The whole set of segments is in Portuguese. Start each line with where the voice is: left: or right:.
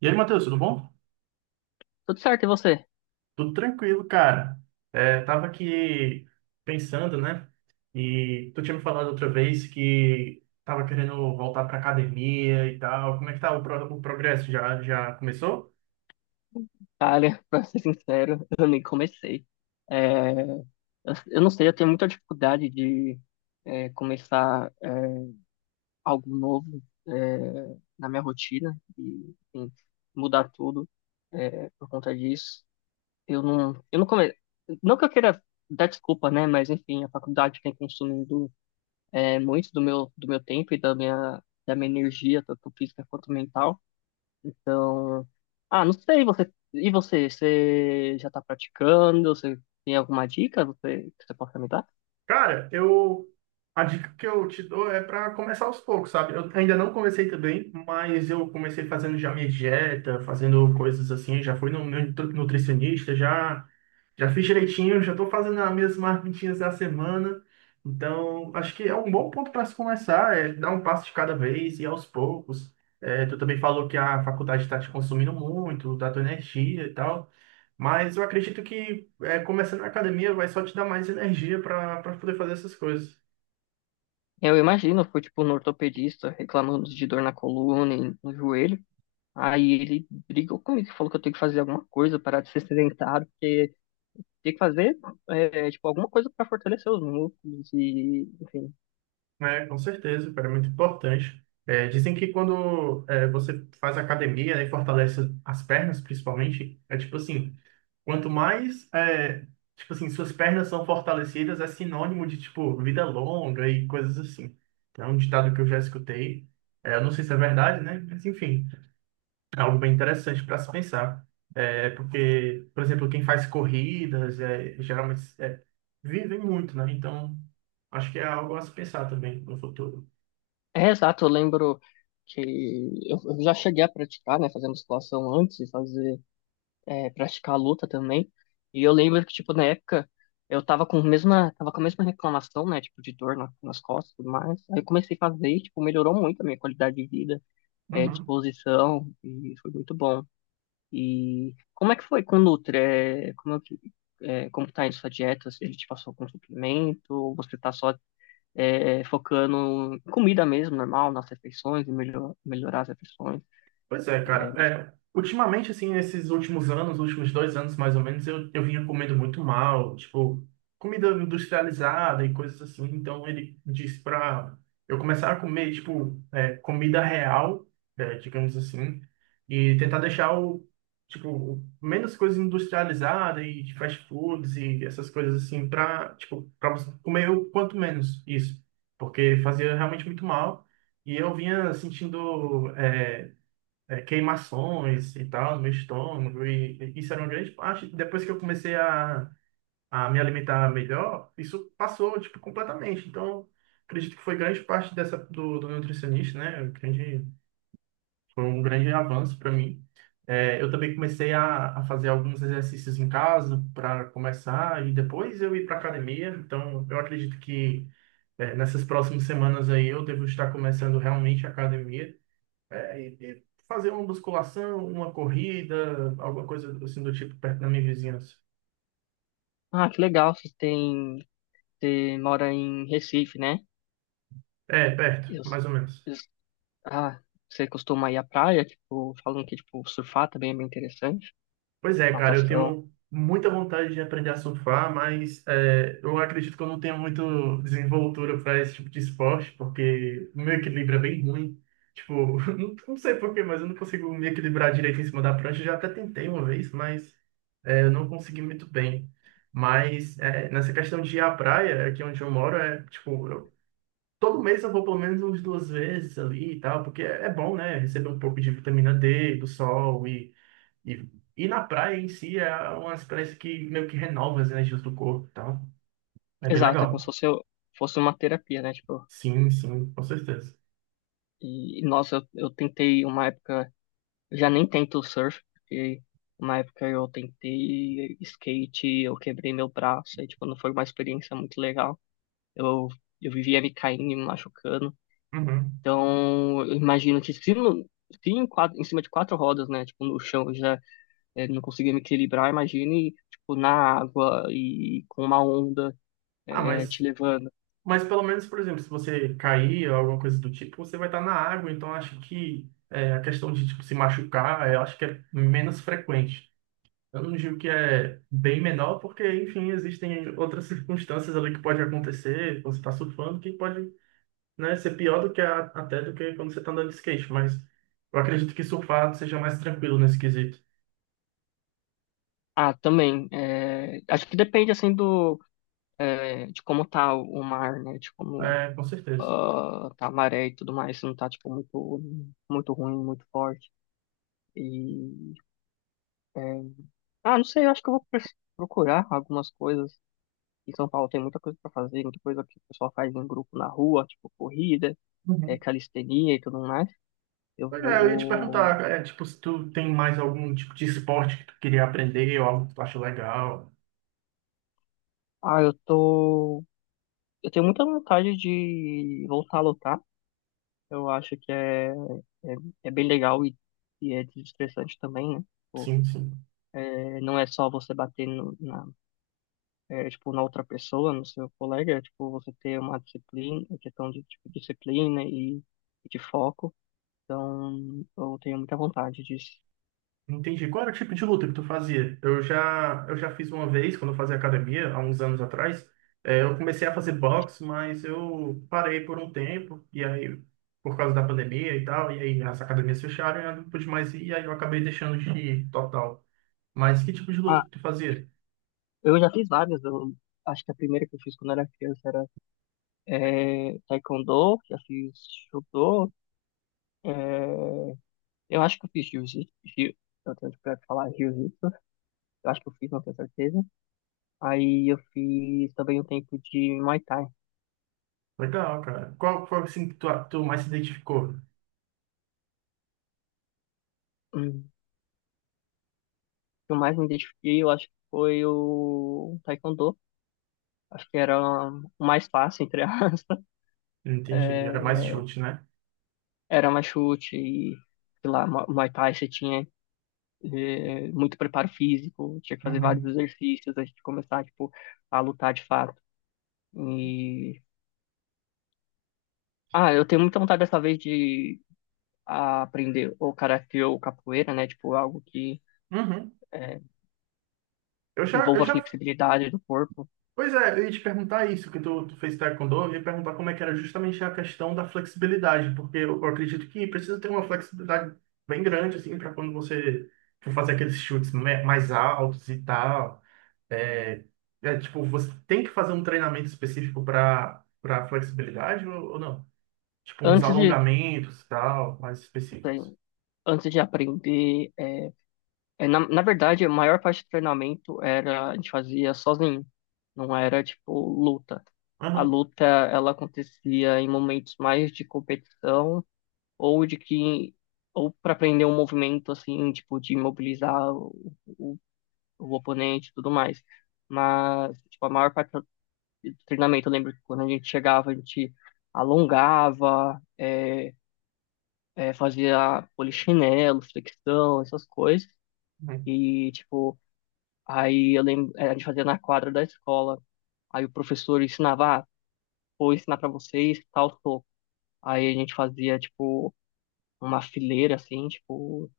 right: E aí, Matheus, tudo bom?
left: Tudo certo, e você?
right: Tudo tranquilo, cara. Tava aqui pensando, né? E tu tinha me falado outra vez que tava querendo voltar pra academia e tal. Como é que tá o, o progresso? Já começou?
left: Olha, pra ser sincero, eu nem comecei. Eu não sei, eu tenho muita dificuldade de começar algo novo é, na minha rotina e enfim, mudar tudo por conta disso. Eu não come... Não que eu queira dar desculpa, né? Mas enfim, a faculdade tem consumido muito do meu tempo e da minha energia, tanto física quanto mental. Ah, não sei, você. E você? Você já tá praticando? Você tem alguma dica que você possa me dar?
right: Cara, eu a dica que eu te dou é para começar aos poucos, sabe? Eu ainda não comecei também, mas eu comecei fazendo já minha dieta, fazendo coisas assim, já fui no meu nutricionista, já fiz direitinho, já estou fazendo as minhas marmitinhas da semana. Então, acho que é um bom ponto para se começar, é dar um passo de cada vez e aos poucos. É, tu também falou que a faculdade está te consumindo muito, da tua energia e tal. Mas eu acredito que começando na academia vai só te dar mais energia para poder fazer essas coisas,
left: Eu imagino, eu fui tipo no ortopedista reclamando de dor na coluna e no joelho. Aí ele brigou comigo, falou que eu tenho que fazer alguma coisa, parar de ser sedentário, porque tem que fazer tipo alguma coisa para fortalecer os músculos e, enfim.
right: né? Com certeza, cara, é muito importante. É, dizem que você faz academia né, e fortalece as pernas, principalmente, é tipo assim, quanto mais é, suas pernas são fortalecidas, é sinônimo de tipo vida longa e coisas assim. É um ditado que eu já escutei. É, eu não sei se é verdade, né? Mas enfim. É algo bem interessante para se pensar. É, porque, por exemplo, quem faz corridas geralmente vive muito, né? Então, acho que é algo a se pensar também no futuro.
left: É exato, eu lembro que eu já cheguei a praticar, né, fazer musculação antes de fazer praticar a luta também. E eu lembro que, tipo, na época, eu tava com a mesma, tava com a mesma reclamação, né, tipo, de dor nas costas e tudo mais. Aí eu comecei a fazer e, tipo, melhorou muito a minha qualidade de vida,
right: Uhum.
left: disposição, e foi muito bom. E como é que foi com o Nutri? É, como, é, como tá indo sua dieta? Se ele te passou com suplemento, ou você tá só focando em comida mesmo, normal, nas refeições, e melhorar as refeições?
right: Pois é,
left: É,
right: cara.
left: me-
right: É, ultimamente, assim, nesses últimos anos, últimos dois anos mais ou menos, eu vinha comendo muito mal, tipo, comida industrializada e coisas assim. Então ele disse pra eu começar a comer, tipo, é, comida real, é, digamos assim, e tentar deixar o, tipo, menos coisa industrializada e de fast foods e essas coisas assim, pra, tipo, pra você comer o quanto menos isso, porque fazia realmente muito mal. E eu vinha sentindo. Queimações e tal, no meu estômago, e isso era uma grande parte. Depois que eu comecei a me alimentar melhor, isso passou, tipo, completamente. Então, acredito que foi grande parte dessa do, do nutricionista, né? Foi um grande avanço para mim. É, eu também comecei a fazer alguns exercícios em casa para começar, e depois eu ir para academia. Então, eu acredito que é, nessas próximas semanas aí eu devo estar começando realmente a academia. É, e fazer uma musculação, uma corrida, alguma coisa assim do tipo perto da minha vizinhança.
left: Ah, que legal, vocês têm. Você mora em Recife, né?
right: É, perto,
left: Eu,
right: mais ou menos.
left: eu- ah, Você costuma ir à praia, tipo, falando que tipo, surfar também é bem interessante,
right: Pois é, cara, eu
left: natação.
right: tenho muita vontade de aprender a surfar, mas é, eu acredito que eu não tenho muito desenvoltura para esse tipo de esporte, porque o meu equilíbrio é bem ruim. Tipo, não, não sei por quê, mas eu não consigo me equilibrar direito em cima da prancha. Eu já até tentei uma vez, mas é, eu não consegui muito bem. Mas é, nessa questão de ir à praia, aqui onde eu moro, é tipo, todo mês eu vou pelo menos umas duas vezes ali e tal, porque é bom, né? Receber um pouco de vitamina D, do sol e, e na praia em si é uma experiência que meio que renova as energias do corpo e tal. É bem
left: Exato, é como se
right: legal.
left: fosse, fosse uma terapia, né? Tipo,
right: Sim, sim, com certeza.
left: e nossa, eu tentei uma época, eu já nem tento surf, porque uma época eu tentei skate, eu quebrei meu braço, e tipo, não foi uma experiência muito legal. Eu, eu vivia me caindo e me machucando.
right: Uhum.
left: Então, eu imagino que se em cima de quatro rodas, né? Tipo, no chão já não conseguia me equilibrar, imagine, tipo, na água e com uma onda
right: Ah,
left: te levando.
right: mas pelo menos, por exemplo, se você cair ou alguma coisa do tipo, você vai estar na água, então acho que é, a questão de tipo, se machucar, eu acho que é menos frequente. Eu não digo que é bem menor, porque, enfim, existem outras circunstâncias ali que pode acontecer quando você está surfando, que pode, né, ser pior do que até do que quando você está andando de skate, mas eu acredito que surfar seja mais tranquilo nesse quesito.
left: Ah, também, é, acho que depende, assim, de como tá o mar, né, de como
right: É, com certeza.
left: ah, tá a maré e tudo mais, se não tá, tipo, muito ruim, muito forte. E, é, não sei, eu acho que eu vou procurar algumas coisas. Em São Paulo tem muita coisa para fazer, muita coisa que o pessoal faz em grupo na rua, tipo corrida,
right: Uhum.
left: calistenia e tudo mais. Eu
right: Pois é, eu ia te perguntar,
left: vou.
right: é, tipo, se tu tem mais algum tipo de esporte que tu queria aprender ou algo que tu acha legal.
left: Ah, eu tô. Eu tenho muita vontade de voltar a lutar. Eu acho que é, é bem legal e é desestressante também, né? Tipo,
right: Sim, sim.
left: não é só você bater na tipo, na outra pessoa, no seu colega, é, tipo, você ter uma disciplina, é questão de tipo, disciplina e de foco. Então, eu tenho muita vontade disso.
right: Entendi. Qual era o tipo de luta que tu fazia? Eu já fiz uma vez, quando eu fazia academia, há uns anos atrás. É, eu comecei a fazer boxe, mas eu parei por um tempo, e aí, por causa da pandemia e tal, e aí as academias fecharam, eu não pude mais ir, e aí eu acabei deixando de ir total. Mas que tipo de luta
left: Ah,
right: que tu fazia?
left: eu já fiz várias. Eu acho que a primeira que eu fiz quando era criança era taekwondo, já fiz judô. É, eu acho que eu fiz jiu-jitsu. Eu tenho dificuldade de falar jiu-jitsu. Eu acho que eu fiz, não tenho certeza. Aí eu fiz também um tempo de Muay Thai.
right: Legal, cara. Qual foi assim que tu mais se identificou?
left: Hum. O que eu mais me identifiquei, eu acho que foi o Taekwondo. Acho que era o mais fácil, entre aspas.
right: Entendi. Era mais
left: É,
right: chute, né?
left: era mais chute e, sei lá, Muay Thai você tinha muito preparo físico, tinha que fazer vários
right: Uhum.
left: exercícios antes de começar, tipo, a lutar de fato. E... Ah, eu tenho muita vontade dessa vez de a aprender ou karatê ou capoeira, né? Tipo, algo que
right: Uhum.
left: é,
right: Eu
left: envolva a
right: já
left: flexibilidade do corpo.
right: Pois é, eu ia te perguntar isso, que tu fez taekwondo, eu ia perguntar como é que era justamente a questão da flexibilidade, porque eu acredito que precisa ter uma flexibilidade bem grande, assim, para quando você for fazer aqueles chutes mais altos e tal. É, tipo, você tem que fazer um treinamento específico para flexibilidade ou não? Tipo, uns
left: Antes de,
right: alongamentos e tal, mais específicos.
left: assim, antes de aprender, na verdade, a maior parte do treinamento era a gente fazia sozinho, não era tipo luta. A
right: Aham.
left: luta, ela acontecia em momentos mais de competição ou de que ou para aprender um movimento assim, tipo de imobilizar o oponente e tudo mais. Mas tipo, a maior parte do treinamento. Eu lembro que quando a gente chegava, a gente alongava, fazia polichinelo, flexão, essas coisas.
right: Uhum.
left: E, tipo, aí eu lembro, a gente fazia na quadra da escola. Aí o professor ensinava, ah, vou ensinar pra vocês tal soco. Aí a gente fazia, tipo, uma fileira, assim, tipo,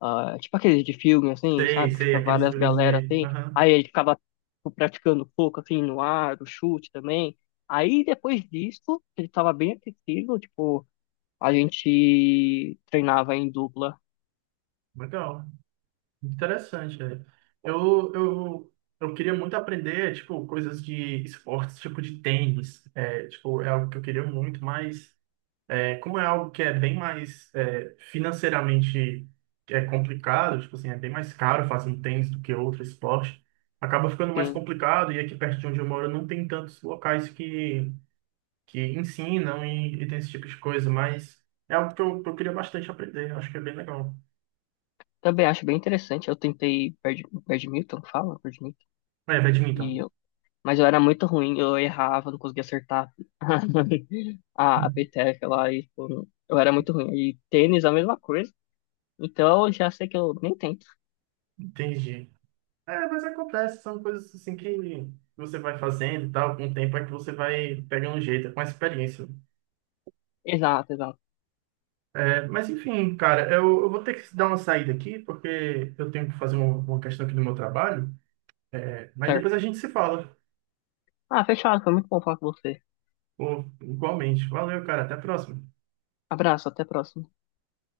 left: ah, tipo aqueles de filme, assim,
right: Sei,
left: sabe? Que
right: sei,
left: fica
right: aqueles
left: várias
right: filmes
left: galera
right: de...
left: assim.
right: Aham.
left: Aí ele ficava tipo, praticando pouco, assim, no ar, o chute também. Aí depois disso, ele estava bem aquecido, tipo, a gente treinava em dupla.
right: Legal. Interessante, cara. Eu, eu, eu queria muito aprender, tipo, coisas de esportes, tipo de tênis. É, tipo, é algo que eu queria muito, mas é, como é algo que é bem mais é, financeiramente é complicado, tipo assim, é bem mais caro fazer um tênis do que outro esporte, acaba ficando mais
left: Assim.
right: complicado e aqui perto de onde eu moro não tem tantos locais que ensinam e tem esse tipo de coisa, mas é algo que que eu queria bastante aprender, eu acho que é bem legal.
left: Também acho bem interessante. Eu tentei badminton, fala, badminton.
right: É,
left: E
right: badminton.
left: eu, mas eu era muito ruim, eu errava, não conseguia acertar a peteca lá. E, tipo, eu era muito ruim. E tênis, a mesma coisa. Então, já sei que eu nem tento.
right: Entendi. É, mas acontece, são coisas assim que você vai fazendo e tal, com o tempo é que você vai pegando um jeito, é com a experiência.
left: Exato, exato.
right: É, mas enfim, cara, eu vou ter que dar uma saída aqui, porque eu tenho que fazer uma questão aqui do meu trabalho, é, mas
left: Certo.
right: depois a gente se fala.
left: Ah, fechado. Foi muito bom falar com você.
right: Pô, igualmente. Valeu, cara, até a próxima.
left: Abraço, até a próxima.